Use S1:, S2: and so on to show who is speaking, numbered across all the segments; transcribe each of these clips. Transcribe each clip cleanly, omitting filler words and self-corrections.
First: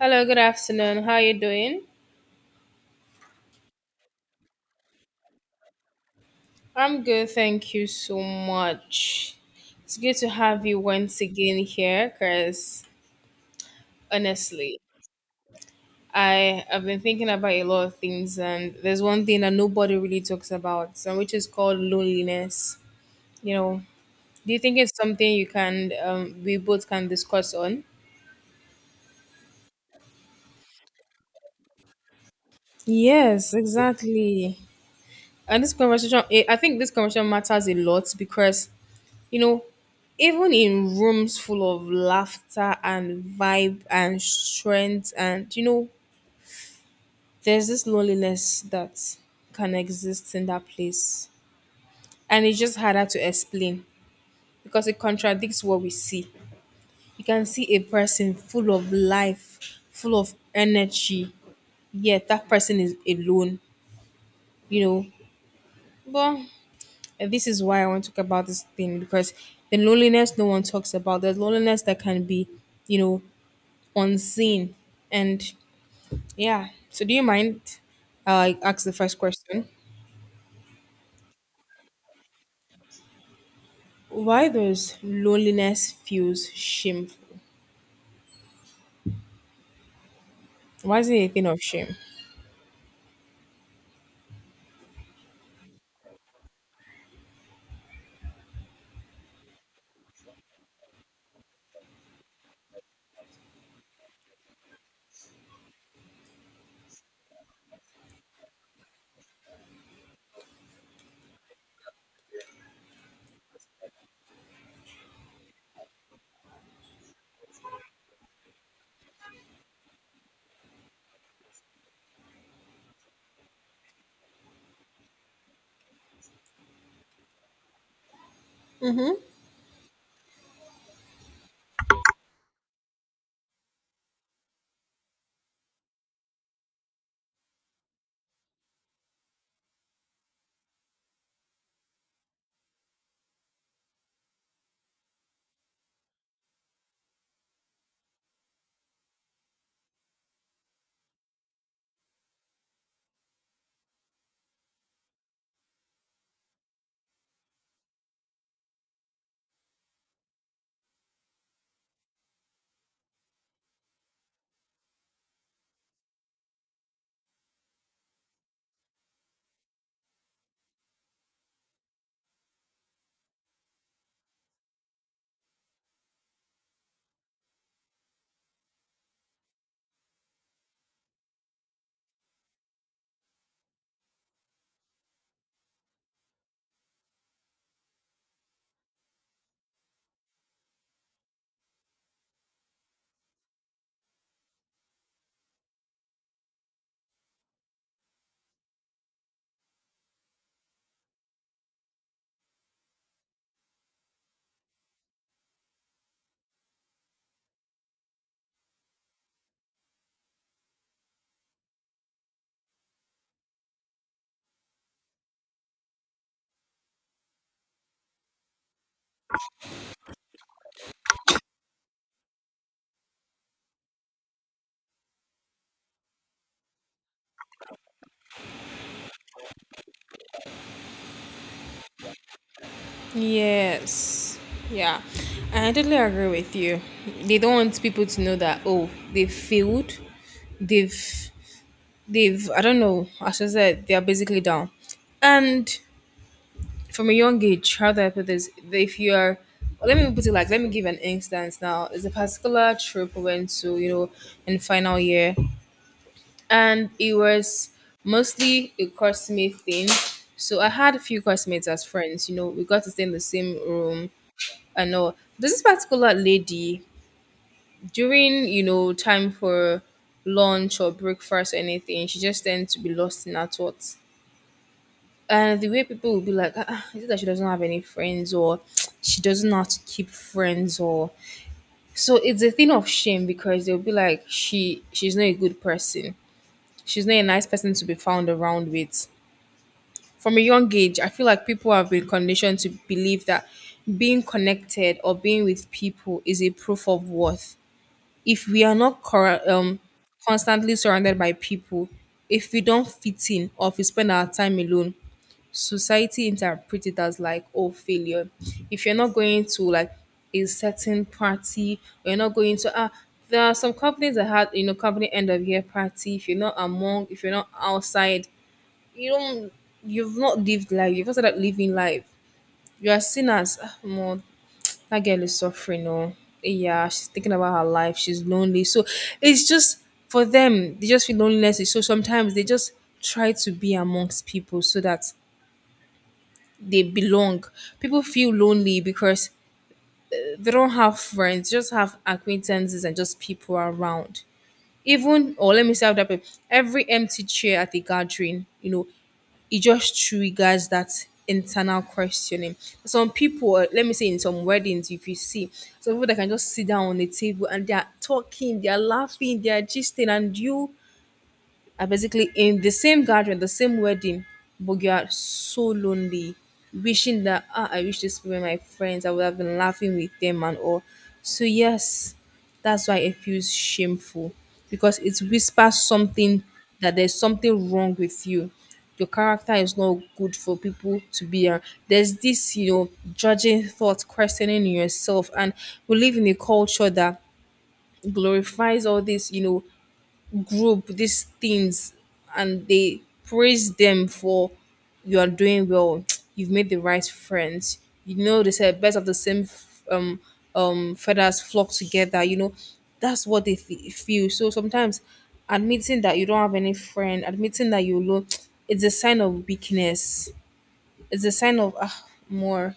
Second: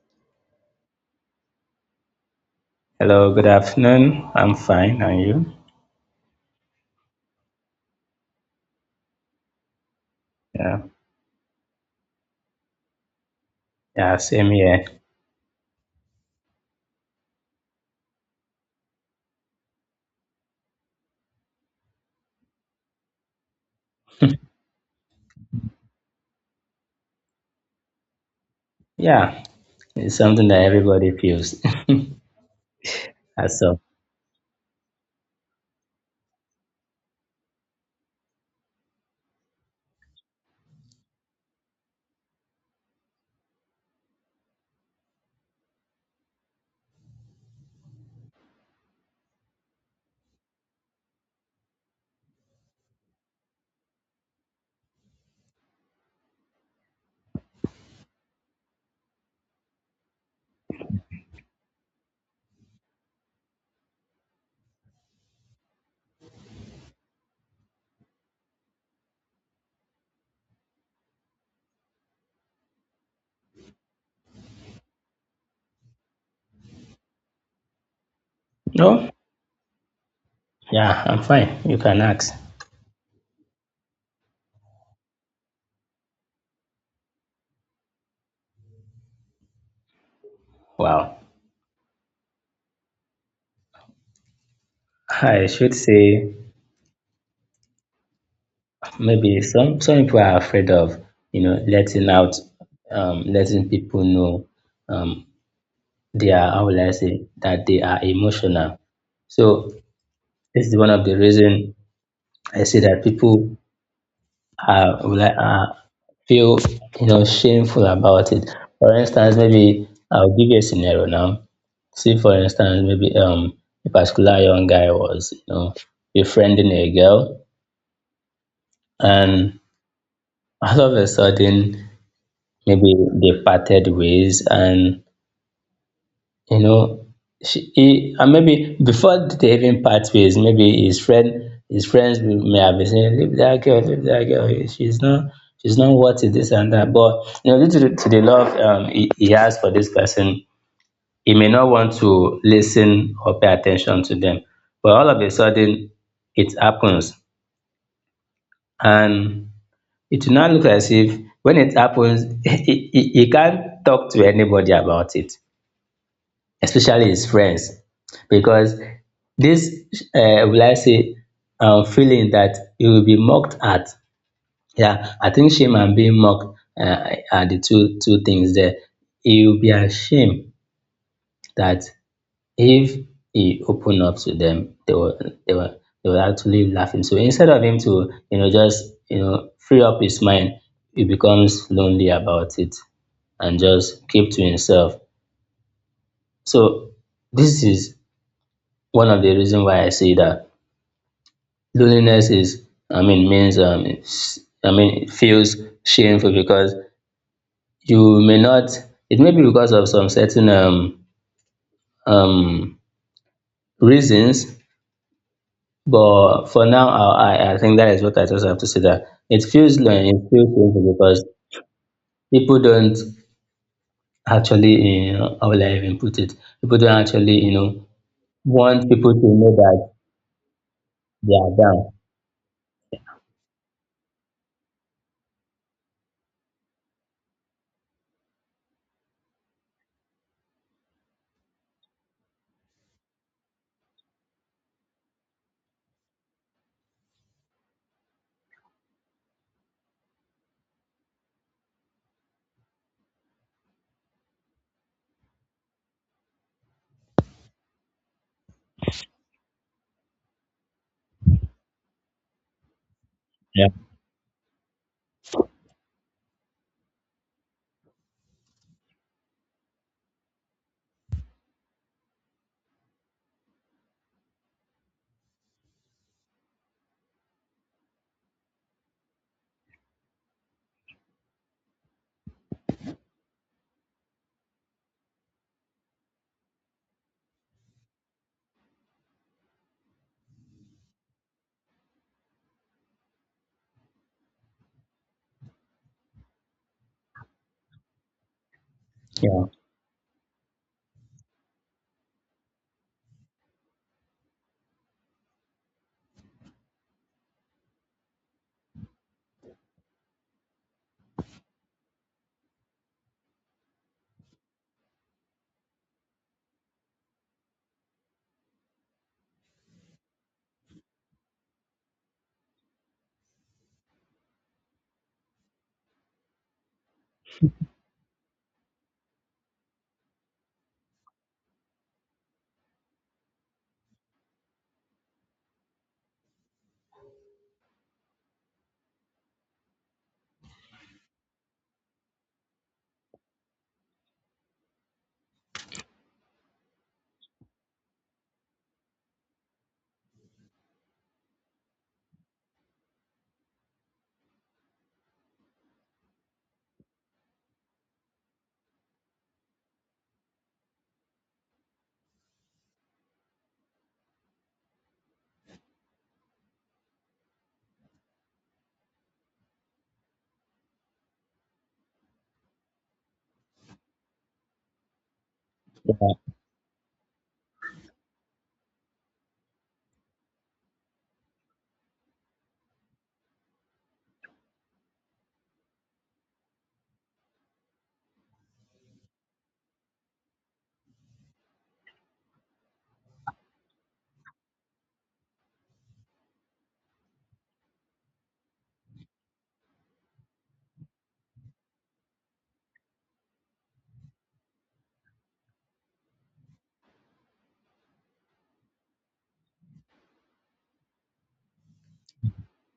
S1: Hello, good afternoon. How you doing?
S2: Hello, good afternoon. I'm fine. And you?
S1: I'm good, thank you so much. It's good to have you
S2: Yeah.
S1: once again here because
S2: Yeah, same
S1: honestly,
S2: here.
S1: I have been thinking about a lot of things, and there's one thing that nobody really talks about, and which is called loneliness. You know, do you think it's something we both can discuss on?
S2: Yeah, it's something that everybody feels.
S1: Yes,
S2: As so.
S1: exactly. And I think this conversation matters a lot because You know, even in rooms full of laughter and vibe and strength, and there's this loneliness that can exist in that place. And it's just harder to explain because it contradicts what we see. You can see a person full of life, full of energy, yet that person is alone, you know. But this is why I want to talk about this thing because the loneliness no one talks about, the loneliness that can be, you know, unseen. And yeah, so do you mind? I ask the
S2: No?
S1: first question.
S2: Yeah, I'm fine. You can ask.
S1: Why does loneliness feels shameful? Why is it
S2: Wow.
S1: a thing of shame?
S2: I should say maybe some people are afraid of, letting out letting people know um they are how will I say that they are emotional. So this is one of the reason I say that people uh, would I, uh, feel shameful about it. For instance, maybe I'll give you a scenario now. See, for instance, maybe, a particular young guy was befriending a girl, and all of a sudden maybe they parted ways, and you know she he and maybe before they even part ways maybe his friends may have been saying leave that girl, leave that girl, she's not worth it, this and that, but you know, due to the love, he has for this person, he may not want to listen or pay attention to them, but all of a sudden it happens, and it will now look as if when it happens he can't talk to anybody about it, especially his friends, because this, will I say, feeling that he will be mocked at. Yeah, I think shame and being mocked, are the two things there. He will be ashamed that if he open up to them, they will actually laugh him. So instead of him to, just, free up his mind, he becomes lonely about it and just keep to himself. So this is one of the reason why I say that loneliness is, I mean, means, it's- I mean, it feels shameful because you may not. It may be because of some certain um reasons, but for now, I think that is what I just have to say, that it feels shameful because people don't actually, you know, how will I even put it? People don't actually, you know, want people to know that they are down.
S1: Yes. Yeah. And I totally agree with you. They don't want people to know that oh, they've failed. They've they've I don't know, as I said, they are basically down. And from a young age, how do I put this? If you are, let me put it like, let me give an instance now. It's a particular trip we went to, in final year, and it was mostly a classmate thing. So I had a few classmates as friends, we got to stay in the same
S2: Yeah,
S1: room and all. There's This particular lady, during, time for lunch or breakfast or anything, she just tends to be lost in her thoughts, and the way people will be like, is it that she doesn't have any friends or she doesn't know how to keep friends or so it's a thing of shame because they'll be like she's not a good person. She's not a nice person to be found around with. From a young age, I feel like people have been conditioned to believe that being connected or being with people is a proof of worth. If we are not
S2: yeah,
S1: constantly surrounded by people, if we don't fit in or if we spend our time alone, society interpret it as like oh failure, if you're not going to like a certain party or you're not going to ah there are some companies that had company end of year party, if you're not outside, you don't you've not lived life, you've also not started living life, you are seen as more, that girl is suffering or yeah she's thinking about her life she's lonely, so it's just, for them they just feel loneliness is so, sometimes they just try to be amongst people so that they belong. People feel lonely because they don't have friends, just have acquaintances and just people around. Even or let me say how that way, every empty chair at a gathering, it just triggers that internal questioning. Some people, let me say in some weddings, if you see some people that can just sit down on the table and they are talking, they are laughing, they are gisting, and you are basically in the same gathering, the same wedding, but you are so lonely, wishing that I wish this were my friends. I would have been laughing with them and all. So yes, that's why it feels shameful because it whispers something, that there's something wrong with you. Your character is not good for people to be around. There's this, judging thought, questioning yourself, and we live in a culture that glorifies all this, group these things, and they praise them for, you are doing well. You've made the right friends, they said best of the same feathers flock together, that's what they feel. So sometimes admitting that you don't have any friend, admitting that you're alone, it's a sign of weakness, it's a sign of more,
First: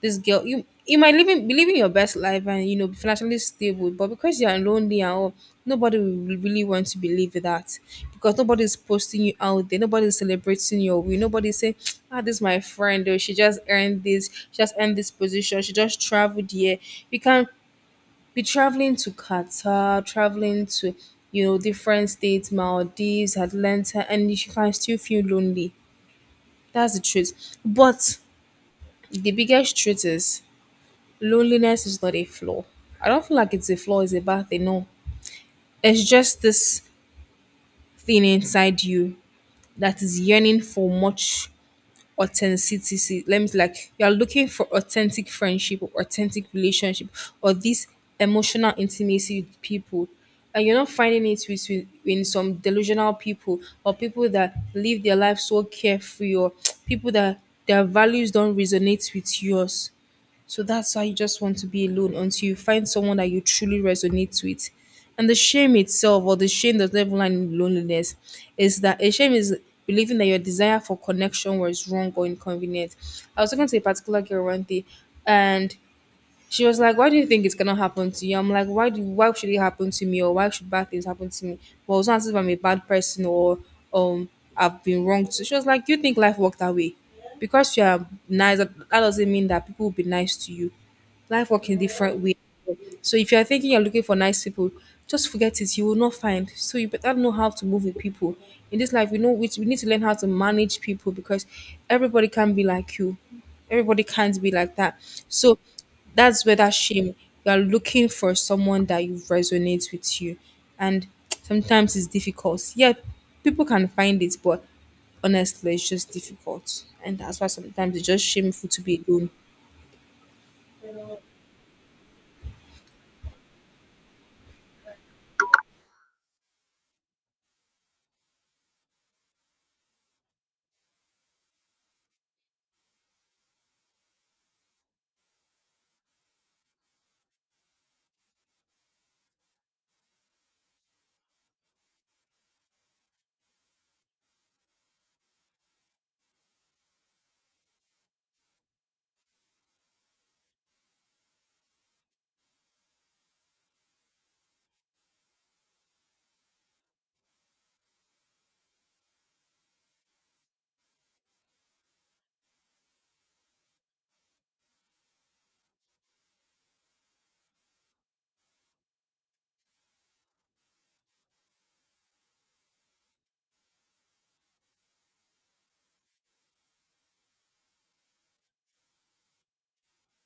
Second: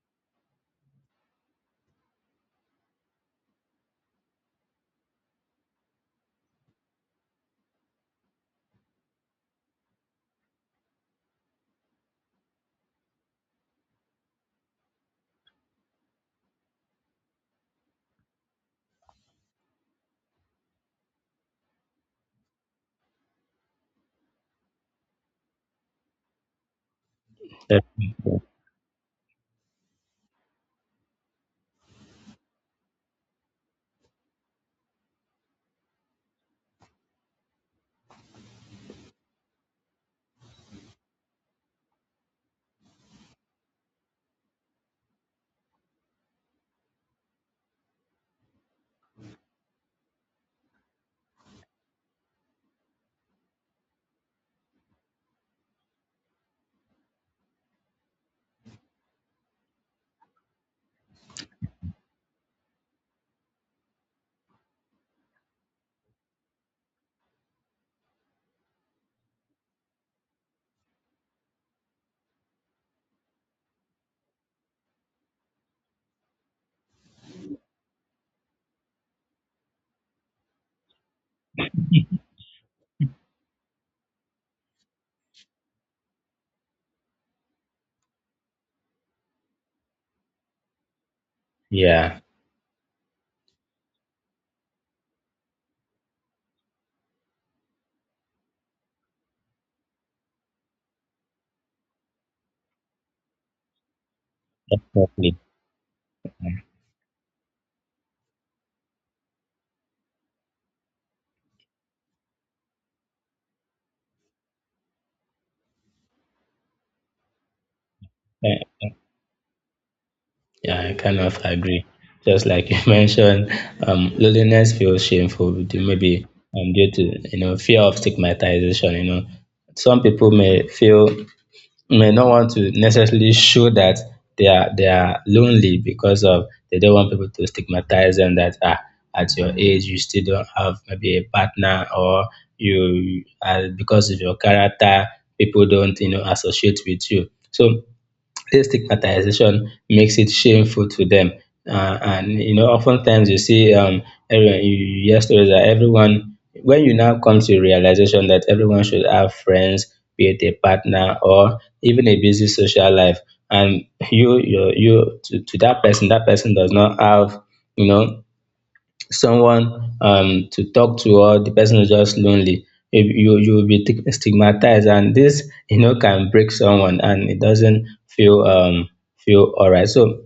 S1: this girl, you might living be living your best life and be financially stable, but because you're lonely and all, nobody will really want to believe that, because nobody's posting you out there, nobody's celebrating your win, nobody's saying this is my friend, or she just earned this position, she just traveled here. You can be traveling to Qatar, traveling to, different states, Maldives, Atlanta, and you can still feel lonely. That's the truth. But
S2: definitely.
S1: the biggest truth is, loneliness is not a flaw. I don't feel like it's a flaw, it's a bad thing. No, it's just this thing inside you that is yearning for much authenticity. Let me like You're looking for authentic friendship or authentic relationship, or this emotional intimacy with people. And you're not finding it with in some delusional people, or people that live their life so carefree, or people that their values don't resonate with yours. So that's why you just want to be alone until you find someone that you truly resonate with. And the shame itself, or the shame that doesn't even lie in loneliness, is that a shame is believing that your desire for connection was wrong or inconvenient. I was talking to a particular girl one day, and she was like, "Why do you think it's gonna happen to you?" I'm like, "Why do? Why should it happen to me? Or why should bad things happen to me? Well, it's not as if I'm a bad person or um I've been wronged." So she was like, "You think life worked that way? Because you are nice, that doesn't mean that people will be nice to you. Life work in
S2: Yeah,
S1: different way. So if you are thinking you're looking for nice people, just forget it. You will not find. So you better know how to move with people. In this life, we know which we need to learn how to manage people because everybody can be like you. Everybody can't be like that."
S2: definitely.
S1: So that's where that shame. You are looking for someone that you resonates with you, and sometimes it's difficult. Yeah, people can find it, but honestly, it's just difficult, and that's why sometimes it's just
S2: Yeah.
S1: shameful to be alone.
S2: Yeah, I kind of agree. Just like you mentioned, loneliness feels shameful, maybe due to, fear of stigmatization. You know, some people may feel, may not want to necessarily show that they are lonely because of they don't want people to stigmatize them, that ah, at your age you still don't have maybe a partner, or you, because of your character, people don't, you know, associate with you. So this stigmatization makes it shameful to them. And you know, oftentimes you see, everyone, you hear stories that everyone, when you now come to the realization that everyone should have friends, be it a partner or even a busy social life, and you to that person does not have, you know, someone, to talk to, or the person is just lonely, you will be stigmatized, and this, you know, can break someone, and it doesn't feel all right. So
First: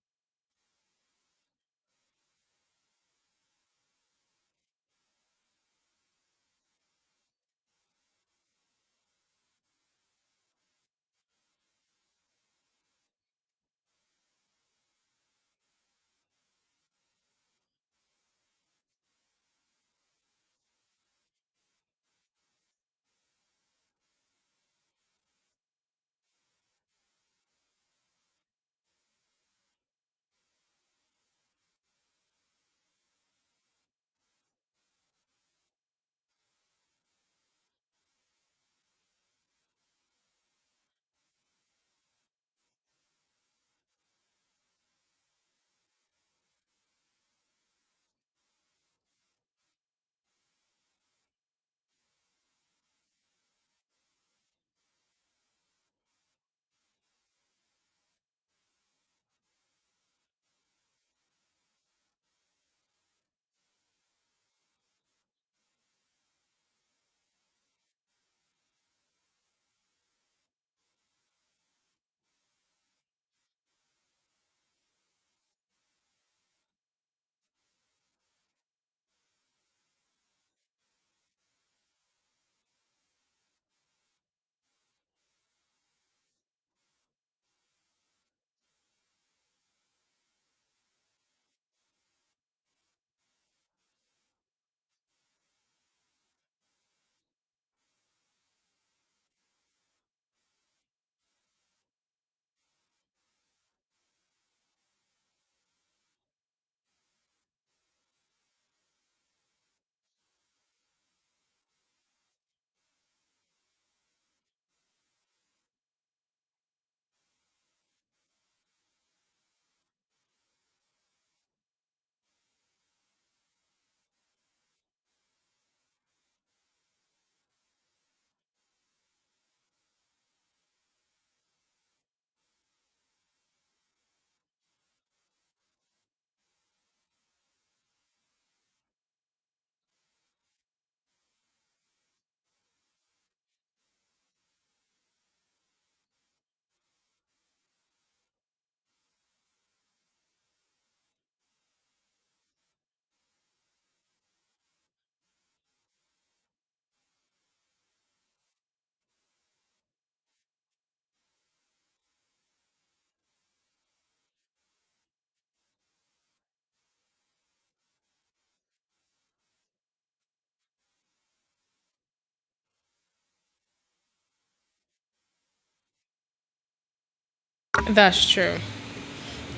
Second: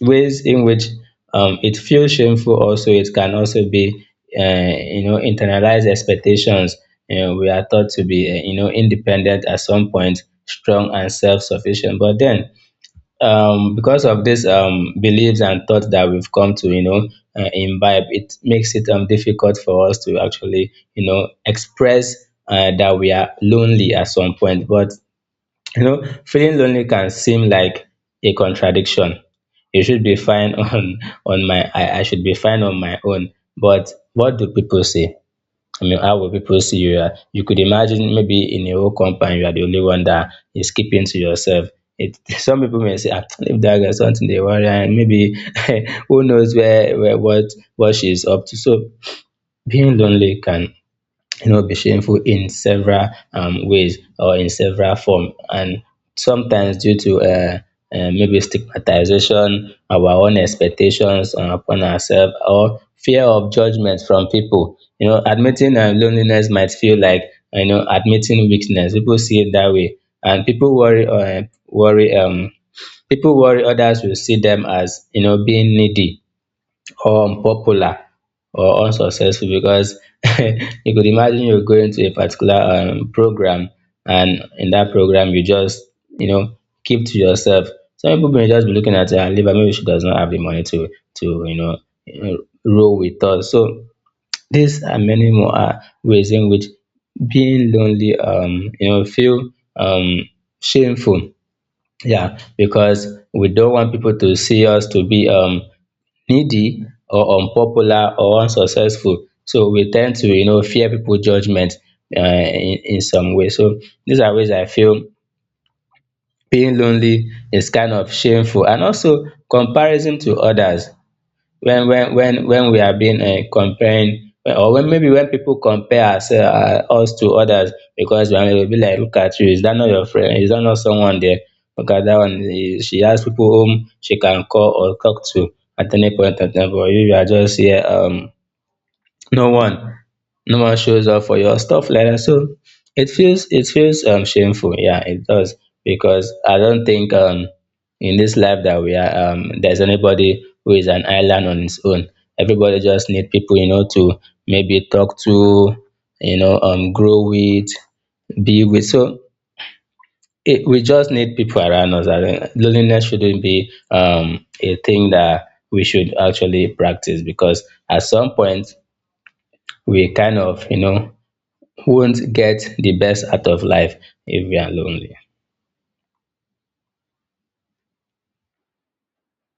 S2: ways in which, um, it feels shameful — also, it can also be, you know, internalized expectations. You know, we are thought to be, you know, independent at some point, strong and self-sufficient, but then, um, because of these, um, beliefs and thoughts that we've come to, you know, imbibe, it makes it, um, difficult for us to actually, you know, express, that we are lonely at some point. But you know, feeling lonely can seem like a contradiction. You should be fine on my I should be fine on my own, but what do people say? I mean, how will people see you? You could imagine, maybe in a whole company, you are the only one that is keeping to yourself. It, some people may say, "Ah, if that girl something they worry," and maybe who knows where what she's up to. So being lonely can, you know, be shameful in several, ways or in several form, and sometimes due to, maybe stigmatization, our own expectations, upon ourselves, or fear of judgment from people. You know, admitting, loneliness might feel like, you know, admitting weakness. People see it that way, and people worry others will see them as, you know, being needy or unpopular or unsuccessful, because you could imagine you're going to a particular, program, and in that program you just, you know, keep to yourself. Some people may just be looking at her liver, maybe she does not have the money to, you know, uh, roll with us. So these are many more, ways in which being lonely, you know, feel um shameful. Yeah, because we don't want people to see us to be, um, needy or unpopular or unsuccessful, so we tend to, you know, fear people judgment, in some way. So these are ways I feel being lonely is kind of shameful, and also comparison to others, when we are being, comparing, or when maybe when people compare us, us to others, because when will be like, look at you, is that not your friend, is that not someone there, look at that one, eh, she has people whom she can call or talk to at any point of time, but you are just here, um, no one no one shows up for your stuff like that. So it feels, um, shameful. Yeah, it does, because I don't think, um, in this life that we are, um, there's anybody who is an island on its own. Everybody just need people, you know, to maybe talk to, you know, um, grow with, be with. So it, we just need people around us. I think loneliness shouldn't be, um, a thing that we should actually practice, because at some point we kind of, you know, won't get the best out of life if we are lonely.
S1: That's true.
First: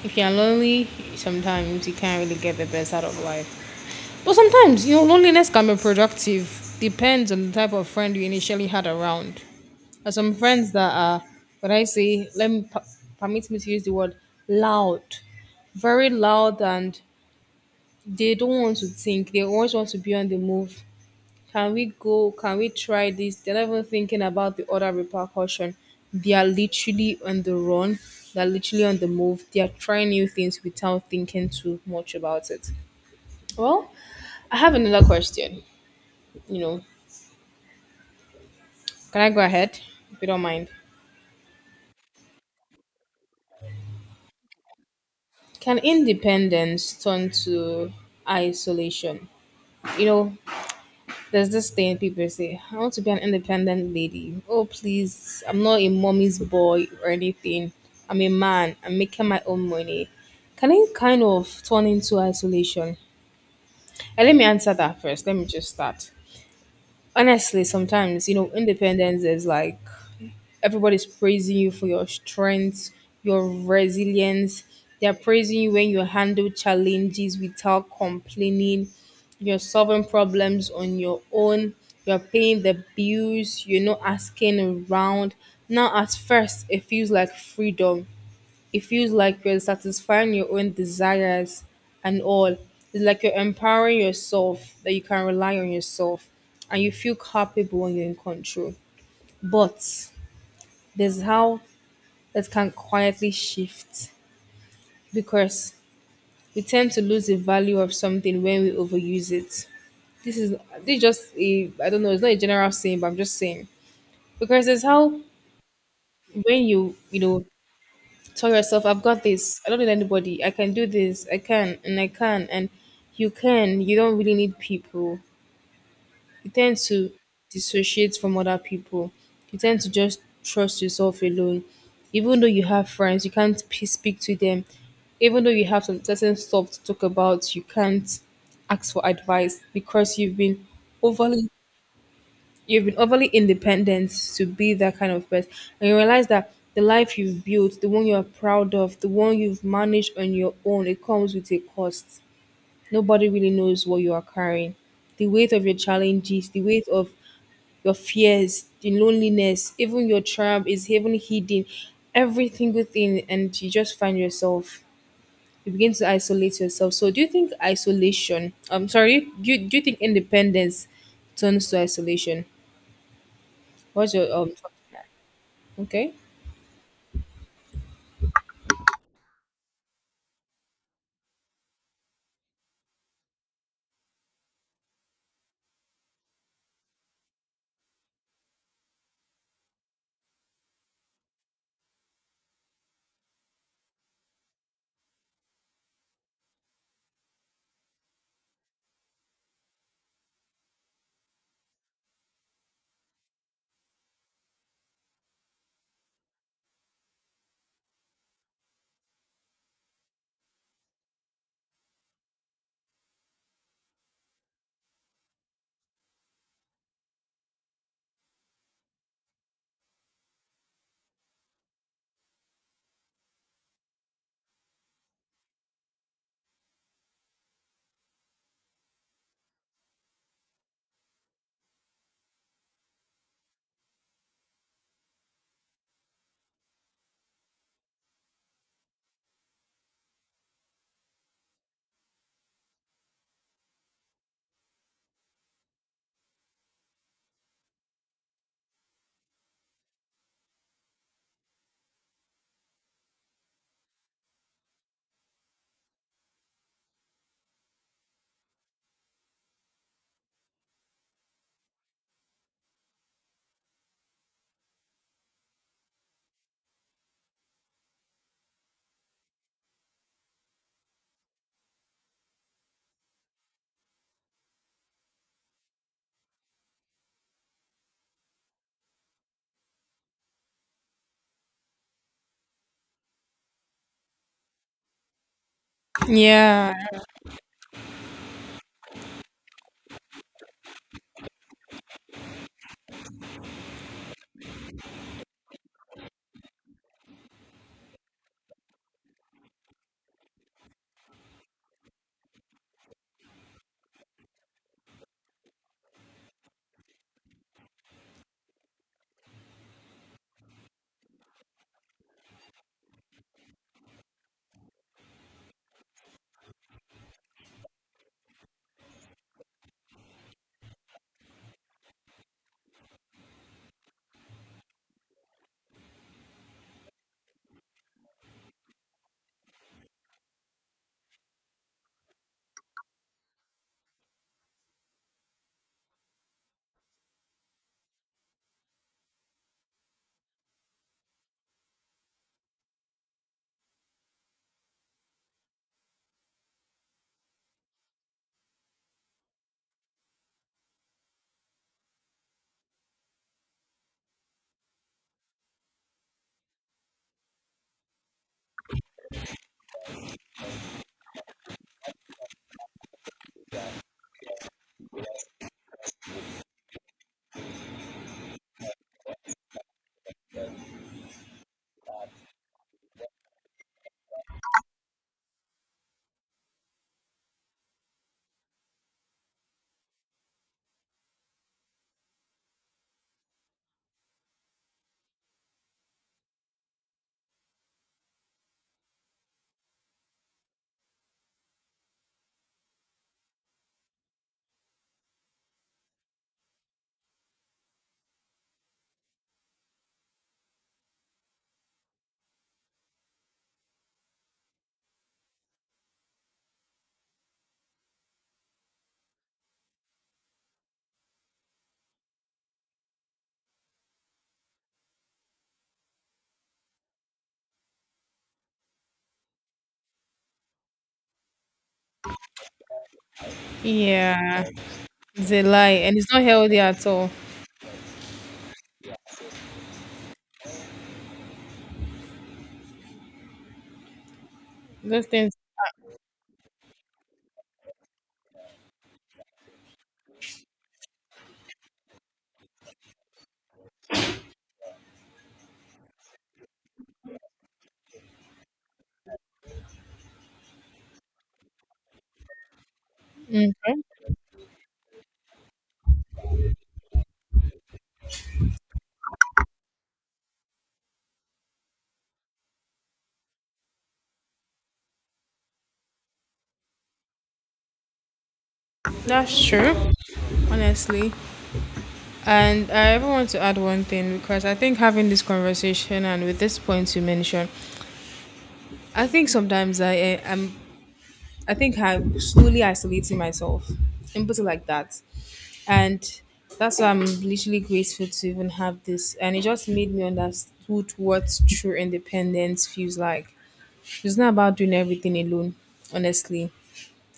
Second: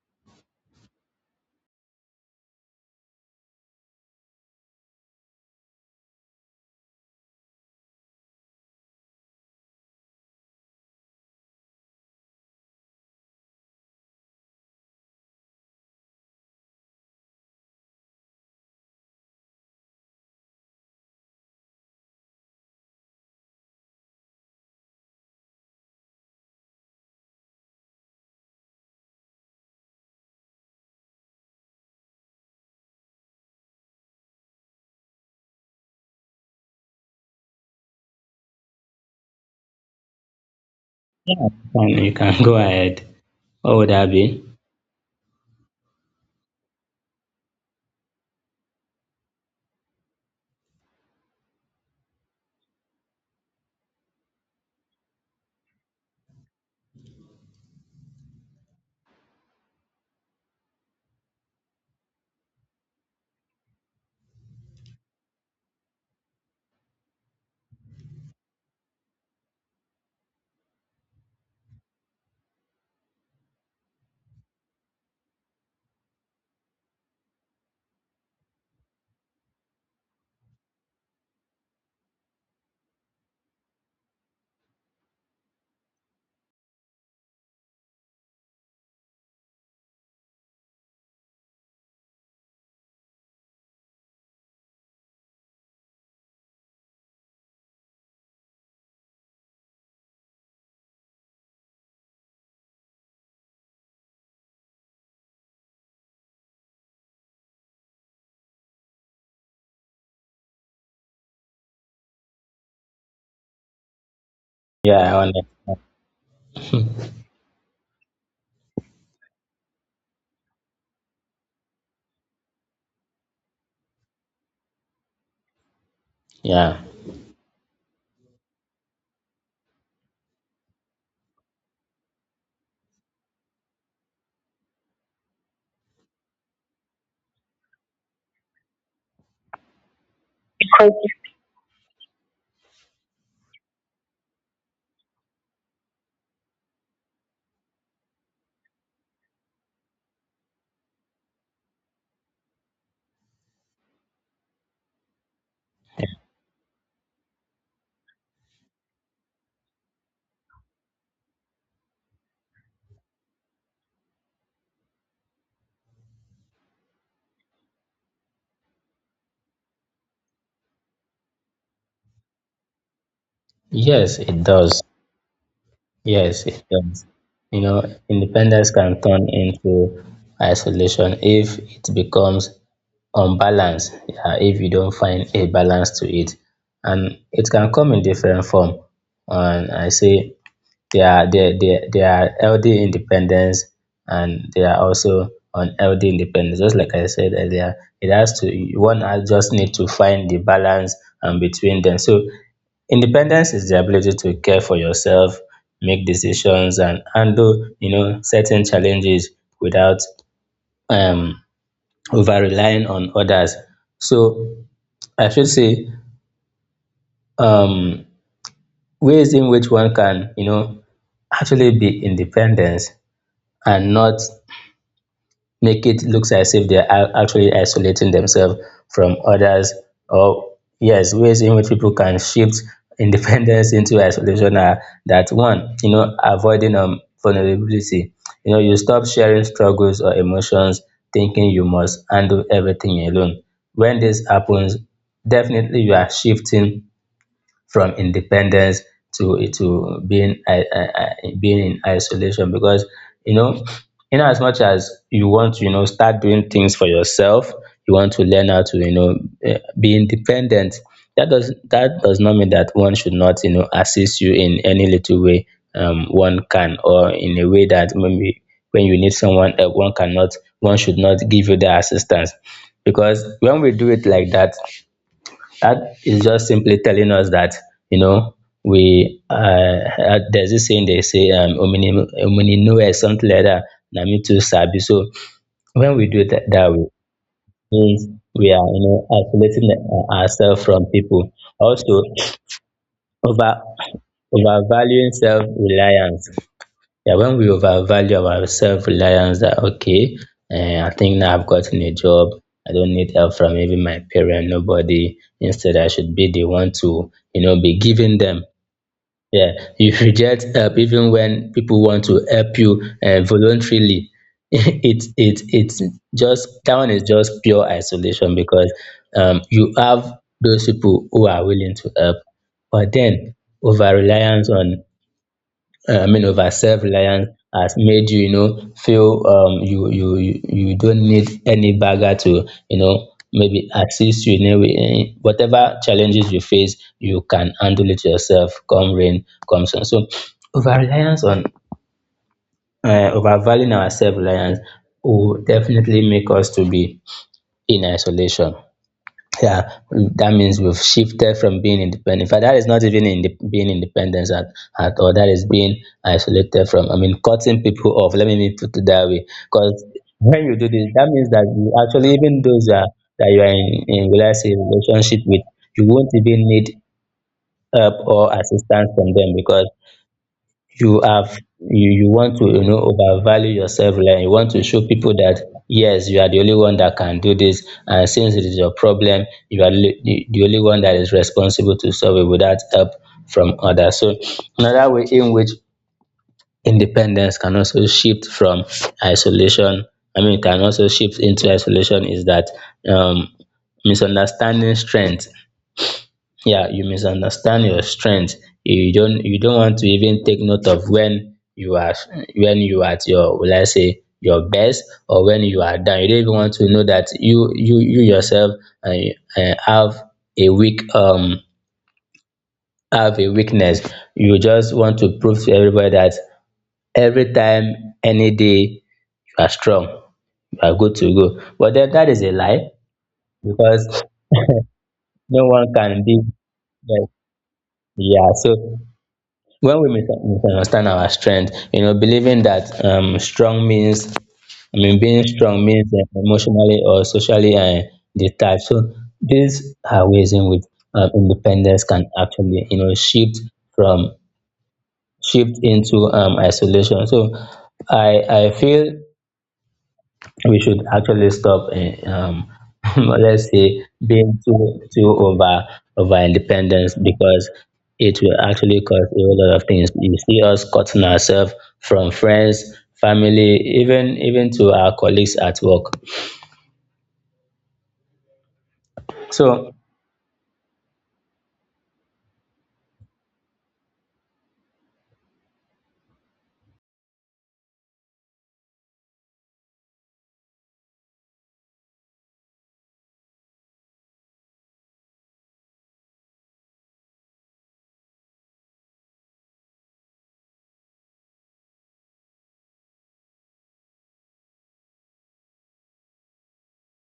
S1: If you're lonely, sometimes you can't really get the best out of life. But sometimes, loneliness can be productive. Depends on the type of friend you initially had around. There are some friends that are, when I say, let me permit me to use the word loud, very loud, and they don't want to think. They always want to be on the move. Can we go? Can we try this? They're not even thinking about the other repercussion. They are literally on the run. They're literally on the move. They are trying new things without thinking too much about it. Well, I have another question. You know, can I go ahead if you don't mind?
S2: Yeah, and you can go ahead. What would that be?
S1: Can independence turn to isolation? You know, There's this thing people say, I want to be an independent lady. Oh, please, I'm not a mommy's boy or anything. I'm a man. I'm making my own money. Can it kind of turn into isolation? And let me answer that first. Let me just start. Honestly, sometimes, independence is like everybody's praising you for your strength, your resilience. They're praising you when you handle challenges without complaining. You're solving problems on your own. You're paying the bills. You're not asking around. Now, at first, it feels like freedom. It feels like you're satisfying your own desires and all. It's like you're empowering yourself, that you can rely on yourself, and you feel capable when you're in control. But there's how that can quietly shift, because we tend to lose the value of something when we overuse it. This is this is just a, I don't know, it's not a general saying, but I'm just saying. Because it's
S2: Yeah,
S1: how
S2: I
S1: when
S2: understand.
S1: you, tell yourself, I've got this, I don't need anybody, I can do this, I can, and I can, and you can. You don't really need people. You tend
S2: Yeah.
S1: to dissociate from other people. You tend to just trust yourself alone. Even though you have friends, you can't speak to them. Even though you have some certain stuff to talk about, you can't ask for advice because overly you've been overly independent to be that kind of person. And you realize that the life you've built, the one you're proud of, the one you've managed on your own, it comes with a cost. Nobody really knows what you are carrying, the weight of your challenges, the weight of your fears, the loneliness, even your triumph is even hidden. Every single thing, and you just find yourself. You begin to isolate yourself. So, do you think isolation? I'm sorry. Do you think independence turns to isolation? What's
S2: Yes,
S1: your
S2: it
S1: um?
S2: does.
S1: Okay.
S2: Yes, it does. You know, independence can turn into isolation if it becomes unbalanced, yeah, if you don't find a balance to it. And it can come in different form. And I say they are, they are healthy independence, and they are also unhealthy independence. Just like I said earlier, it has to — one has just need to find the balance, between them. So independence is the ability to care for yourself, make decisions, and handle, you know, certain challenges without, um, over relying on others. So I should say, um, ways in which one can, you know, actually be independent and not make it looks as if they're actually isolating themselves from others, or yes, ways in which people can shift independence into isolation are that one, you know, avoiding, um, vulnerability, you know, you stop sharing struggles or emotions, thinking you must handle everything alone. When this happens, definitely you are shifting from independence to being, being in isolation because, you know, in as much as you want to, you know, start doing things for yourself, you want to learn how to, you know, eh, be independent, that does not mean that one should not, you know, assist you in any little way, one can, or in a way that maybe when you need someone help, one cannot, one should not give you the assistance. Because when we do it like that, that is just simply telling us that, you know, we, there's this saying they say, um, omini, omini know something like that, na me too sabi. So when we do that that
S1: Yeah,
S2: way, means we are, you know, isolating, ourselves from people. Also, over overvaluing self-reliance. Yeah, when we overvalue our self-reliance, that okay, I think now I've gotten a job, I don't need help from even my parent, nobody. Instead, I should be the one to, you know, be giving them. Yeah, you reject help even when people want to help you, voluntarily. It's just that one is just pure isolation because you have those people who are willing to help, but then over reliance on over self-reliance has made you, you know, feel you don't need any bagger to, you know, maybe assist you in a way in whatever challenges you face. You can handle it yourself, come rain come sun. So over-reliance on, um overvaluing our self-reliance will definitely make us to be in isolation. Yeah, that means we've shifted from being independent. In fact, that is not even in being independent at, all. That is being isolated from, I mean, cutting people off, let me put it that way. Because when you do this, that means that you actually, even those that, you are in, let's say relationship with, you won't even need help or assistance from them, because you have, you want to, you know, overvalue yourself. Like you want to show people that yes, you are the only one that can do this, and since it is your problem, you are li- the only one that is responsible to solve it without help from others. So another way in which independence can also shift from isolation, I mean, can also shift into isolation is that, um misunderstanding strength. Yeah, you misunderstand your strength. You don't want to even take note of when you are, when you are at your will, I say, your best, or when you are down. You don't even want to know that you, yourself uh, have a weak, have a weakness. You just want to prove to everybody that every time, any day, you are strong, you are good to go. But then that is a lie, because
S1: yeah, it's a
S2: no one
S1: lie, and
S2: can
S1: it's
S2: be.
S1: not healthy at all.
S2: Yeah, so when we misunderstand our strength, you know, believing that, strong means, I mean,
S1: Those
S2: being
S1: things.
S2: strong means emotionally or socially detached. So these are ways in which, independence can actually, you know, shift from, shift into, isolation. So I feel we should actually stop, let's say being too over, over independence, because it will actually cause a whole lot of things. You see us cutting ourselves from friends, family, even to our colleagues at work.
S1: That's
S2: So
S1: true, honestly. And I ever want to add one thing because I think having this conversation and with this point you mentioned, I think sometimes am I think I'm slowly isolating myself and put it like that. And that's why I'm literally grateful to even have this. And it just made me understood what true independence feels like. It's not about doing everything alone, honestly.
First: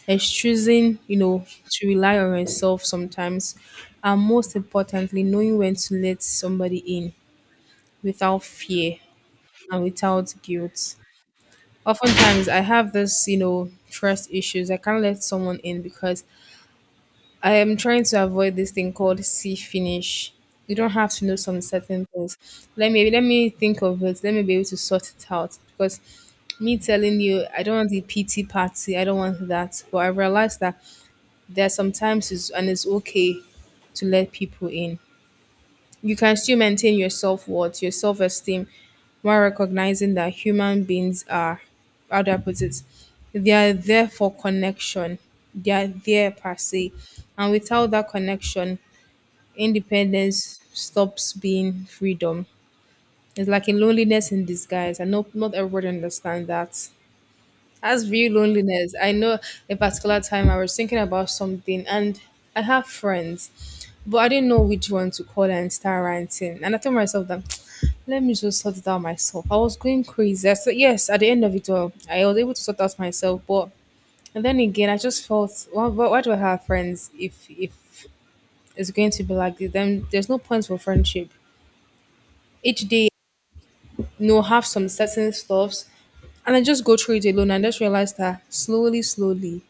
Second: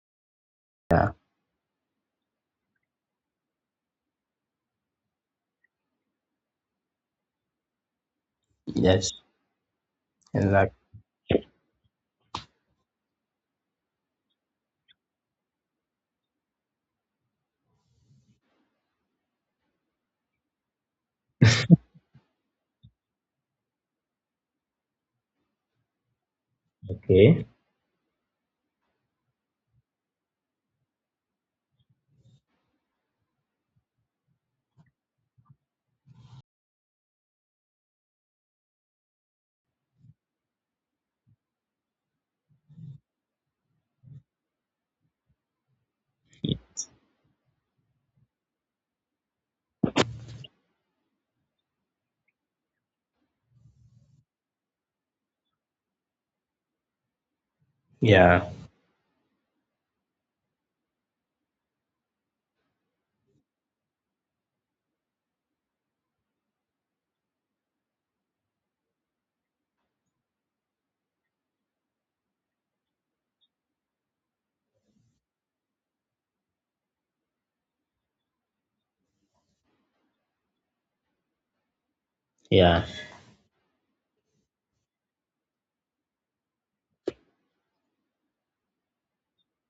S1: It's choosing,
S2: yeah.
S1: you know, to rely on yourself sometimes. And most importantly, knowing when to let somebody in without fear
S2: Yes.
S1: and without
S2: Exactly.
S1: guilt. Oftentimes, I have this, you know, trust issues. I can't let someone in because I am trying to avoid this thing called see finish. You don't have to know some certain things. Let me think of it. Let me be able to sort it out because me telling you
S2: Okay.
S1: I don't want the PT party. I don't want that. But I realize that there are sometimes it's and it's okay to let people in. You can still maintain your self-worth, your self-esteem, while recognizing that human beings are, how do I put it? They are there for connection. They are there per se. And without that connection, independence stops being freedom. It's like a loneliness in disguise. And not everybody understands that. As real
S2: yeah
S1: loneliness, I know a particular time I was thinking about something and I have friends, but I didn't know which one to call and start ranting. And I told myself that let me just sort it out myself. I was going crazy. I said yes, at the end of it all, I was able to sort out myself, but and then again I just felt why do I have friends if it's going to be like this? Then there's no point for friendship.
S2: yeah
S1: Each day you know, have some certain stuffs and I just go through it alone and just realize that slowly, slowly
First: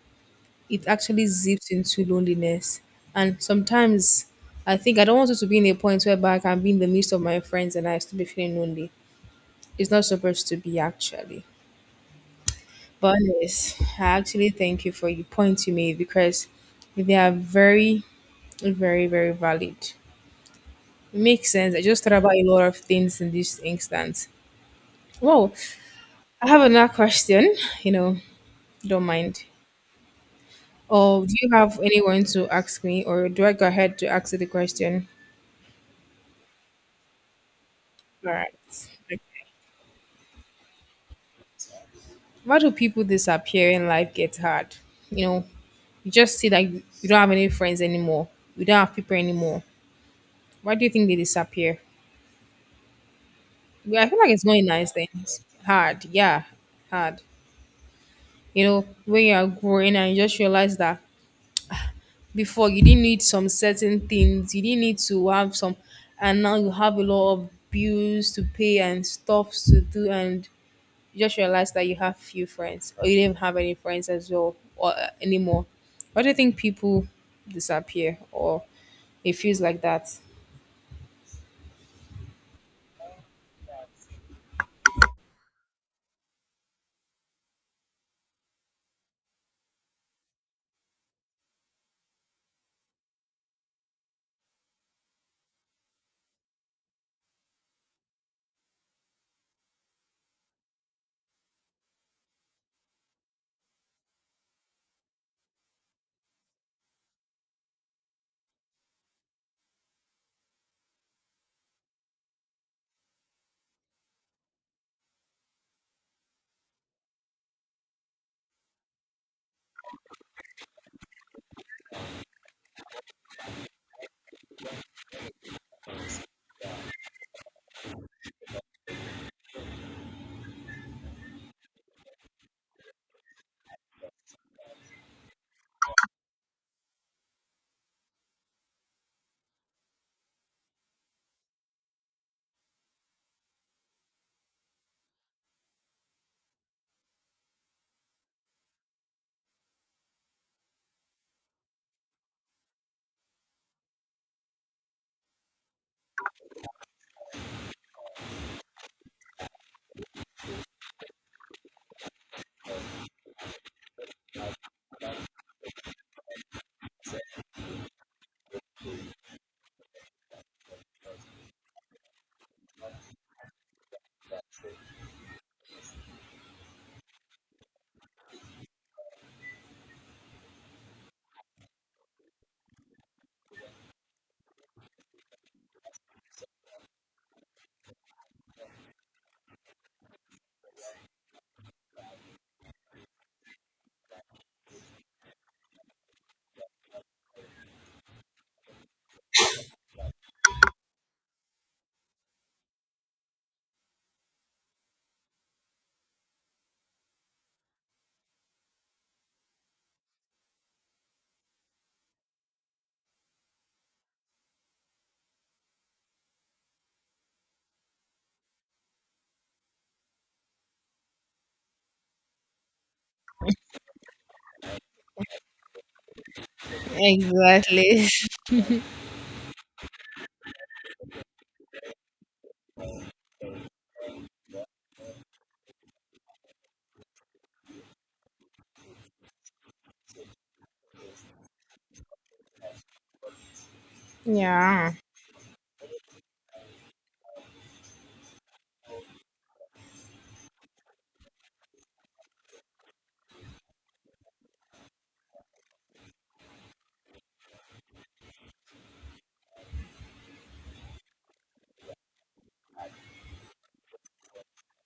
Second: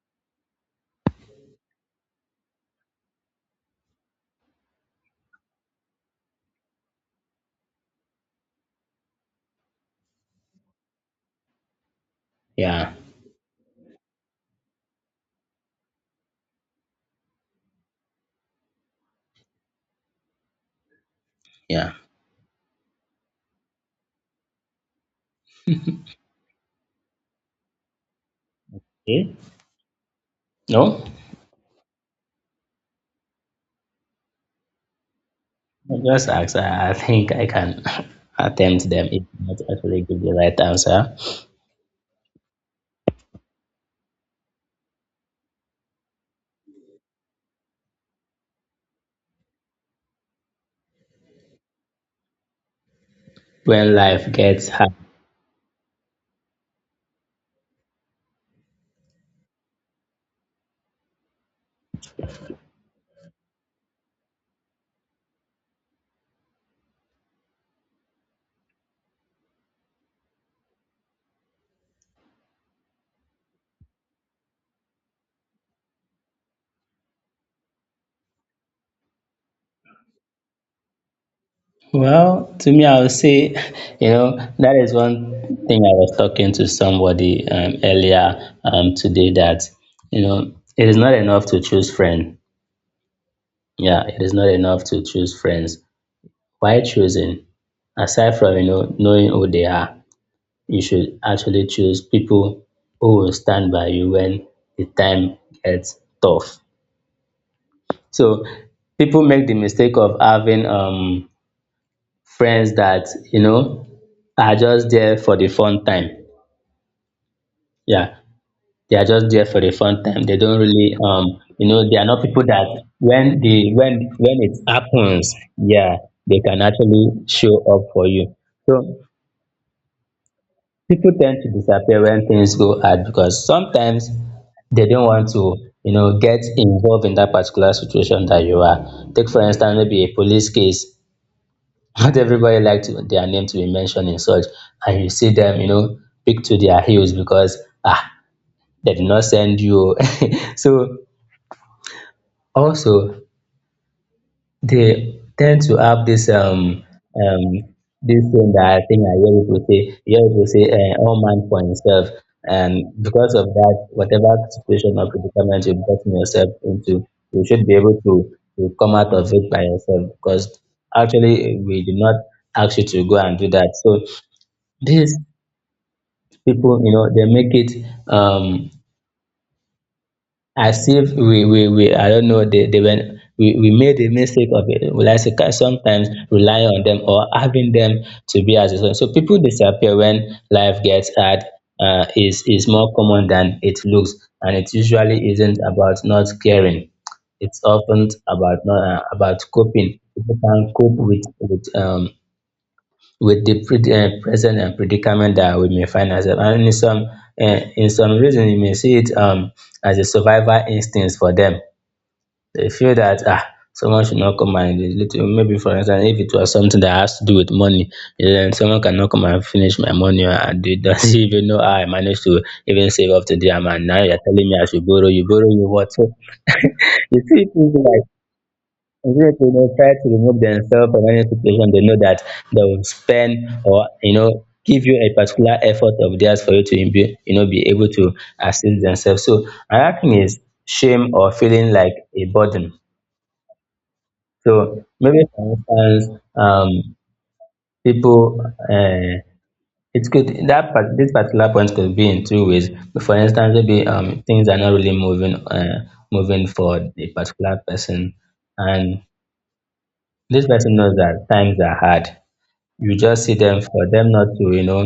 S1: it actually zips into loneliness. And sometimes I think I don't want it to be in a point whereby I can be in the midst of my friends and I still be feeling lonely. It's not supposed to be actually.
S2: yeah
S1: But yes, I actually thank you for your points you made because they are very valid. It makes sense. I
S2: yeah
S1: just thought about a lot of things in this instance. Well, I have another question, you know, don't
S2: Okay.
S1: mind.
S2: No,
S1: Or do you have anyone to ask me, or do I go ahead to ask you the question?
S2: just ask. I think I can
S1: All right.
S2: attempt them, if not actually give the right answer.
S1: Why do people disappear when life gets hard? You know, you just see that you don't have any friends anymore. You don't have people anymore. Why do you think they disappear?
S2: When
S1: Well, I feel like
S2: life
S1: it's not a
S2: gets
S1: nice
S2: hard?
S1: thing. It's hard. Yeah, hard. You know, when you are growing and you just realize that before you didn't need some certain things, you didn't need to have some, and now you have a lot of bills to pay and stuff to do, and you just realize that you have few friends or you didn't have any friends as well or anymore. Why do you think people disappear or it feels like that?
S2: Well, to me, I would say, you know, that is one thing I was talking to somebody, earlier, today, that, you know, it is not enough to choose friends. Yeah, it is not enough to choose friends. Why choosing? Aside from, you know, knowing who they are, you should actually choose people who will stand by you when the time gets tough. So people make the mistake of having, friends that, you know, are just there for the fun time. Yeah, they are just there for the fun time. They don't really, you know, they are not people that when the when it happens, yeah, they can actually show up for you. So people tend to disappear when things go hard, because sometimes they don't want to, you know, get involved in that particular situation that you are. Take for instance maybe a police case. Not everybody like to, their name to be mentioned in such, and you see them, you know, pick to their heels, because ah, they did not send you. So also, they tend to have this, um this thing that I think I hear people say, all man for himself, and because of that, whatever situation or predicament you've gotten yourself into, you should be able to come out of it by yourself, because actually we did not ask you to go and do that. So this people, you know, they make it, um as if we we I don't know, they went we made a mistake of it, well, I say, sometimes rely on them or having them to be as a source. So people disappear when life gets hard, is more common than it looks, and it usually isn't about not caring. It's often about not, about coping. People can cope with, with the present, predicament that we may find ourselves. And in some, in some reason, you may see it, as a survival instinct for them. They feel that ah, someone should not come and little, maybe for instance, if it was something that has to do with money, then someone cannot come and finish my money, and they don't even know how I managed to even save up to the amount. Now you're telling me I should borrow you what? You see things
S1: Exactly.
S2: like. Exactly. They try to remove themselves from any situation they know that they will spend, or you know, give you a particular effort of theirs for you to be, you know, be able to assist themselves. So another thing is shame or feeling like a burden. So
S1: Yeah.
S2: maybe for instance, people, uh, it could that part, this particular point could be in two ways. For instance, maybe, things are not really moving, moving for a particular person, and this person knows that times are hard. You just see them, for them not to, you know,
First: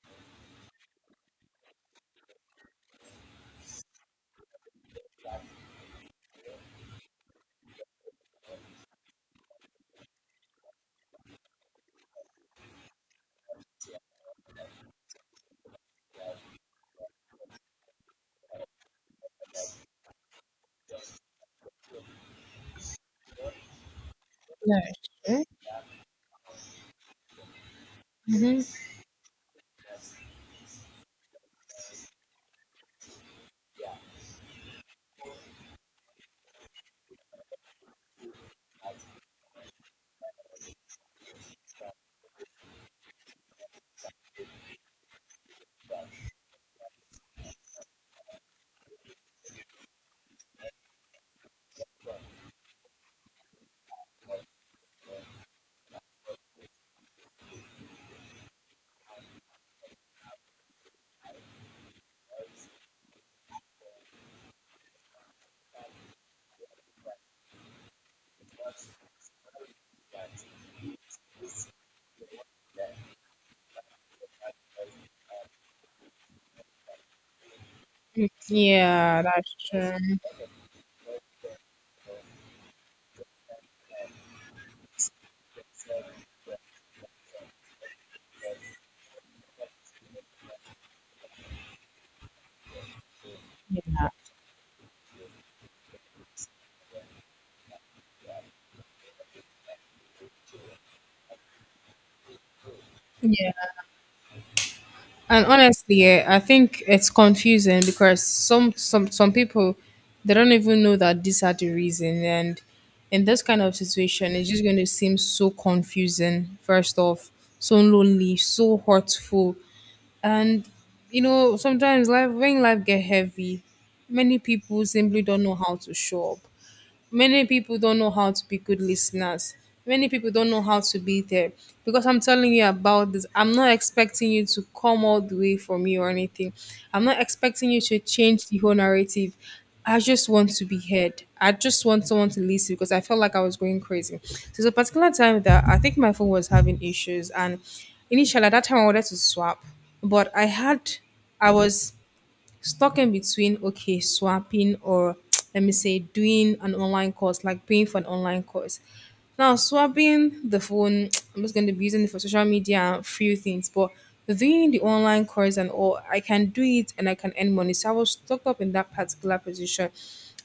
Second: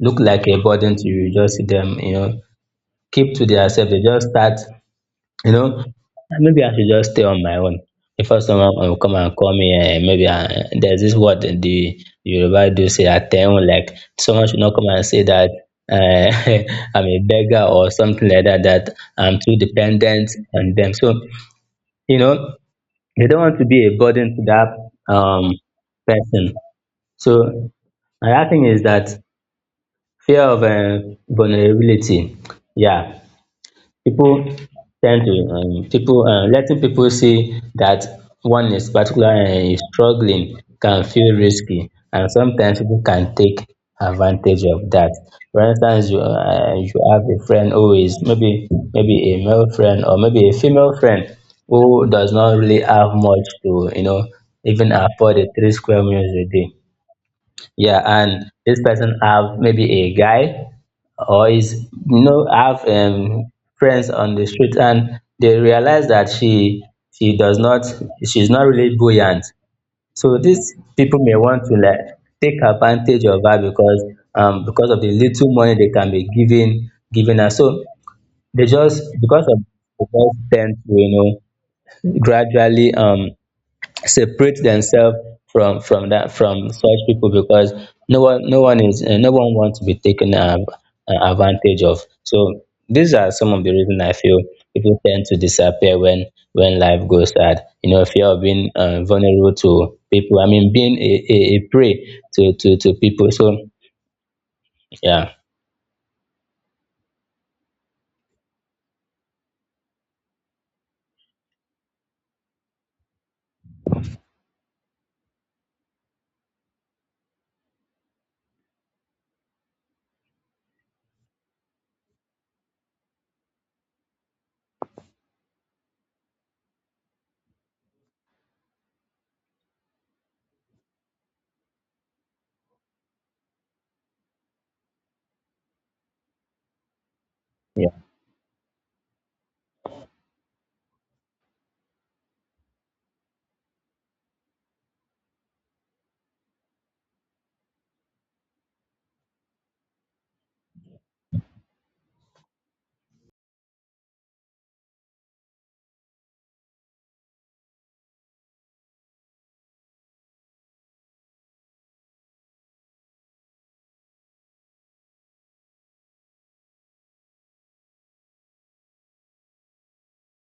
S2: look like a burden to you. You just see them, you know, keep to themselves. They just start, you know, "Ah, maybe I should just stay on my own before someone will come and call me, eh, maybe, there's this word that the Yoruba do say, atehun, like, someone should not come and say that, uh, I'm a beggar or something like that, that I'm too dependent on them." So, you know, they don't want to be a burden to that, um
S1: That's true.
S2: person. So another thing
S1: Hmm.
S2: is that: fear of, vulnerability. Yeah, people tend to, people, letting people see that one is particular and is struggling can feel risky, and sometimes people can take advantage of that. For instance, you, you have a friend who is maybe, a male friend or maybe a female friend who does not really have much to, you know, even afford a three square meals a day. Yeah, and this person have maybe a guy, or is, you know, have, friends on the street, and they realize that she, does not, she's not really buoyant. So these people may want to like take advantage of her, because, because of the little money they can be giving her. So they just,
S1: Yeah,
S2: because
S1: that's
S2: of, the
S1: true.
S2: boys tend to, you know, gradually, separate themselves from that from such people, because no one, is, no one wants to be taken, advantage of. So these are some of the reasons I feel people tend to disappear when, life goes sad. You know, fear of being, vulnerable to people, I mean, being a prey to, to people. So
S1: Yeah,
S2: yeah.
S1: and honestly, I think it's confusing because some people they don't even know that these are the reason, and in this kind of situation, it's just going to seem so confusing. First off, so lonely, so hurtful, and you know sometimes life when life get heavy, many people simply don't know how to show up. Many people don't know how to be good listeners. Many people don't know how to be there because I'm telling you about this. I'm not expecting you to come all the way for me or anything. I'm not expecting you
S2: Yeah,
S1: to change the whole narrative. I just want to be heard. I just want someone to listen because I felt like I was going crazy. So there's a particular time that I think my phone was having issues, and initially at that time I wanted to swap, but I had, I was stuck in between okay swapping or let me say doing an online course, like paying for an online course, now swapping the phone. I'm just going to be using it for social media and few things, but doing the online course and all I can do it and I can earn money. So I was stuck up in that particular position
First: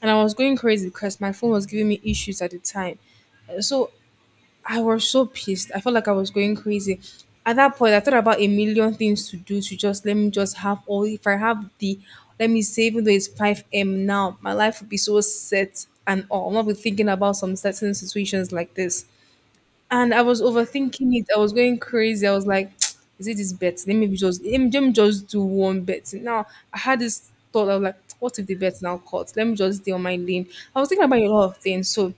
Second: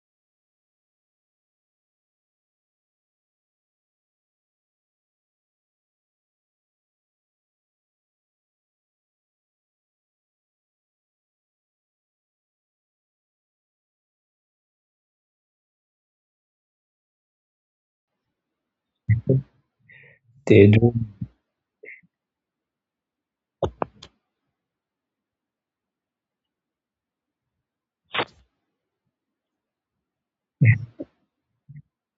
S1: and I was going crazy because my phone was giving me issues at the time. So I was so pissed. I felt like I was going crazy. At that point, I thought about a million things to do to just let me just have all. If I have the, let me say, even though it's 5M now, my life would be so set and all. I'm not be thinking about some certain situations like this. And I was
S2: they do.
S1: overthinking it. I was going crazy. I was like, is it this bet? Let me just do one bet. Now, I had this thought. I was like, what if the bet now caught? Let me just stay on my lane. I was thinking about a lot of things. So,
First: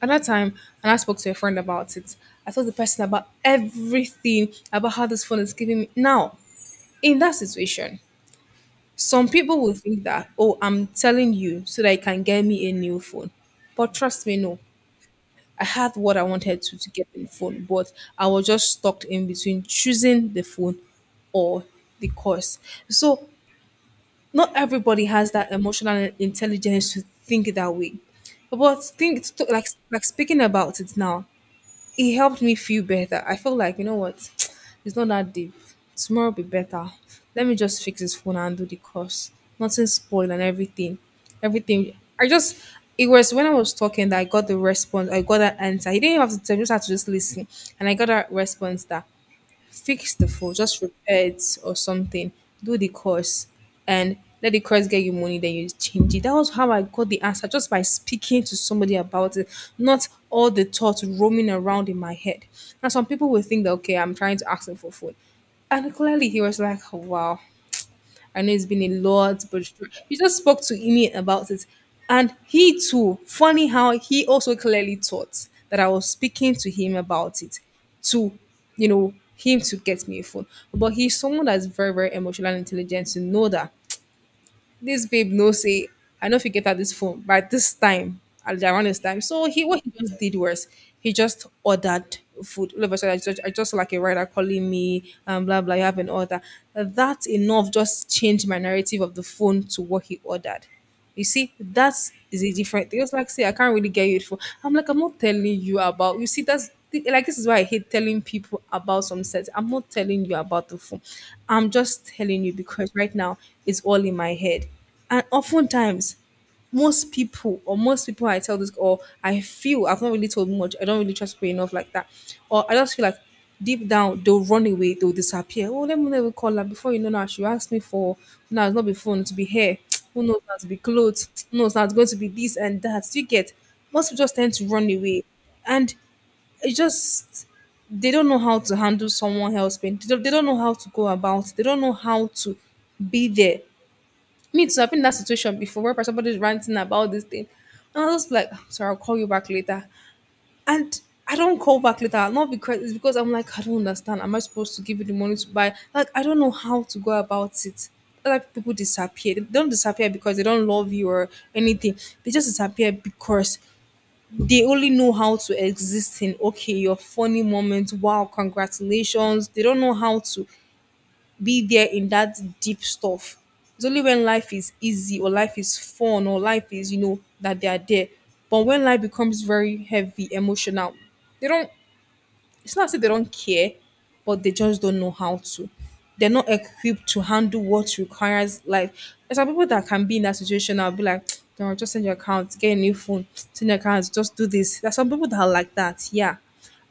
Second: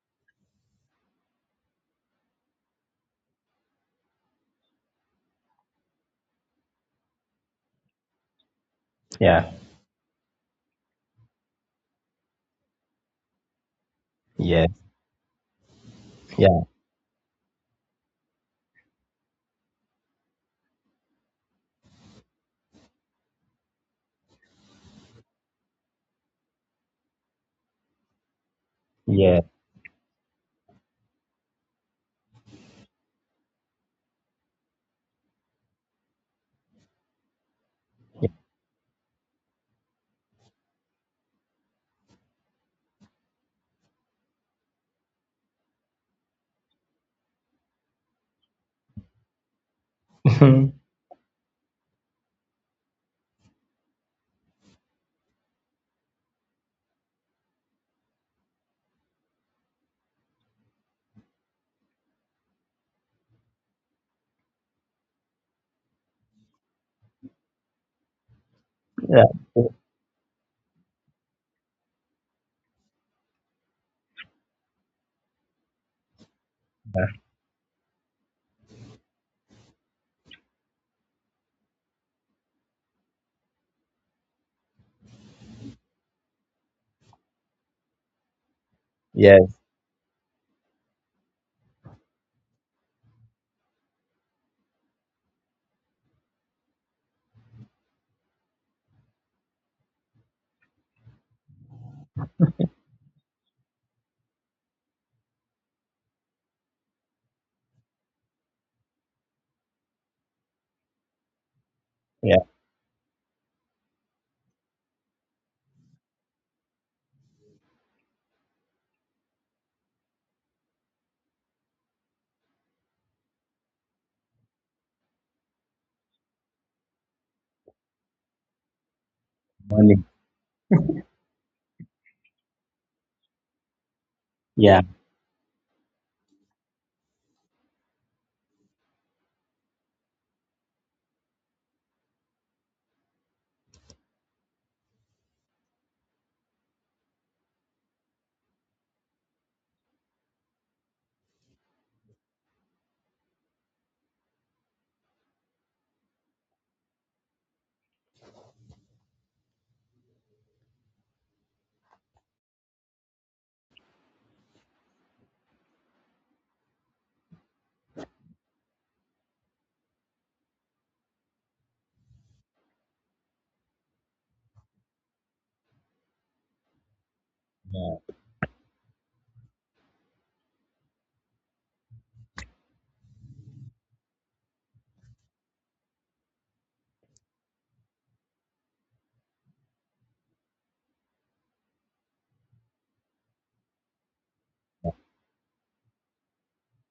S1: at that time, and I spoke to a friend about it, I told the person about everything about how this phone is giving me. Now, in that situation, some
S2: Yeah.
S1: people will think that, oh, I'm telling you so that you can get me a new phone. But trust me, no.
S2: yeah
S1: I had what I wanted
S2: yeah
S1: to get the phone, but I was just stuck in between choosing the phone or the course. So not everybody has that emotional intelligence to think that way. But think
S2: yeah
S1: like speaking about it now, it helped me feel better. I felt like, you know what, it's not that deep. Tomorrow will be better. Let me just fix this phone and do the course. Nothing spoiled and everything. Everything. I just, it was when I was talking that I got the response. I got that answer. He didn't even have to tell me, just had to just listen. And I got that response that fix the phone, just repair it or something, do the course, and let the course get you money, then you change it. That was how I got the answer just by speaking to somebody about it, not all the thoughts roaming around in my head. Now, some people will think that, okay, I'm trying to ask him for food. And clearly, he was like, wow, I know it's been a
S2: yeah
S1: lot, but you just spoke to me about it. And he too, funny how he also clearly thought that I was speaking to him about it to, you know, him to get me a phone. But he's someone that's very emotional and intelligent to know that this babe no say I know if you get her this phone by this time at around this time.
S2: yeah
S1: So he what he just did was he just ordered food. All of a sudden, I just saw, like a rider calling me and blah blah. You have an order. That enough just changed my narrative of the phone to what he ordered. You see, that is a different thing. It's like, say, I can't really get you for. I'm like, I'm not telling you about. You see, like this is why I hate telling people about some sets. I'm not telling you about the phone. I'm just
S2: yeah
S1: telling you because right now it's all in my head. And oftentimes most people or most people I tell this or I feel I've not really told much. I don't really trust people enough like that. Or I just feel like deep down they'll run away, they'll disappear. Oh, let me never call her before you know now. She asked me for now it's not be phone, to be hair.
S2: Money.
S1: Who knows now to be clothes? Who knows now it's going to be this and that. You get most people just tend to run away. And it just they don't, know how to handle someone else's pain. they don't know how to go about. They don't know how to be there. Me too, I've been in that situation before where somebody's ranting about this thing. And I was like, "I'm sorry, I'll call you back later." And I don't call back later, not because it's because I'm like, I don't understand. Am I supposed to give you the money to buy? Like, I don't know how to go about it. Like people disappear. They don't disappear because they don't love you or anything. They just disappear because they only know how to exist in okay, your funny moments. Wow, congratulations. They don't know how to be there in that deep stuff. It's only when life is easy or life is fun or life is, you know, that they are there. But when life becomes very heavy, emotional, they don't, it's not as if they don't care, but they just don't know how to. They're not equipped to handle what requires life. There's some people that can be in that situation. I'll be like, don't just send your account, get a new phone, send your account, just do this. There's some people that are like that. Yeah.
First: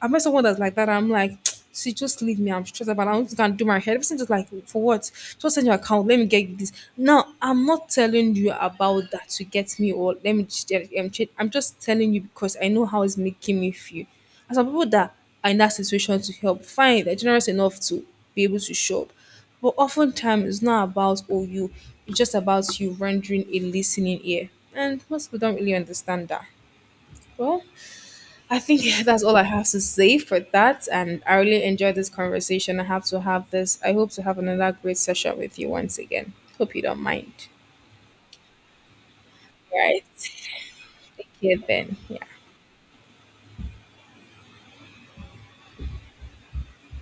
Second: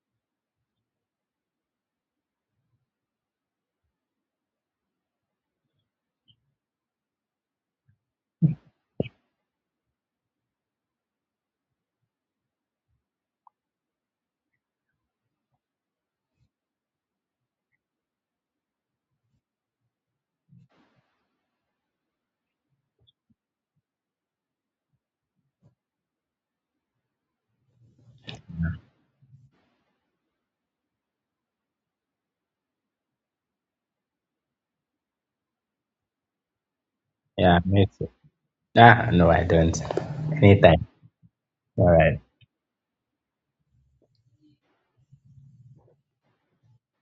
S1: I met someone that's like that. I'm like, see, just leave me. I'm stressed about it. I'm just gonna do my hair. Everything's just like, for what? Just send your account. Let me get this. Now, I'm not telling you about that to get me or I'm just telling you because I know how it's making me feel. And some people that are in that situation to help, fine, they're generous enough to be able to show up. But oftentimes, it's not about oh you, it's just about you rendering a listening ear. And most people don't really understand that. Well, I think that's all I have to say for that. And I really enjoyed this conversation. I have to have this. I hope to have another great session with you once again. Hope you don't mind.
S2: Yeah, me too. Ah, no, I don't.
S1: Right.
S2: Anytime.
S1: Okay,
S2: All
S1: then.
S2: right.
S1: Yeah.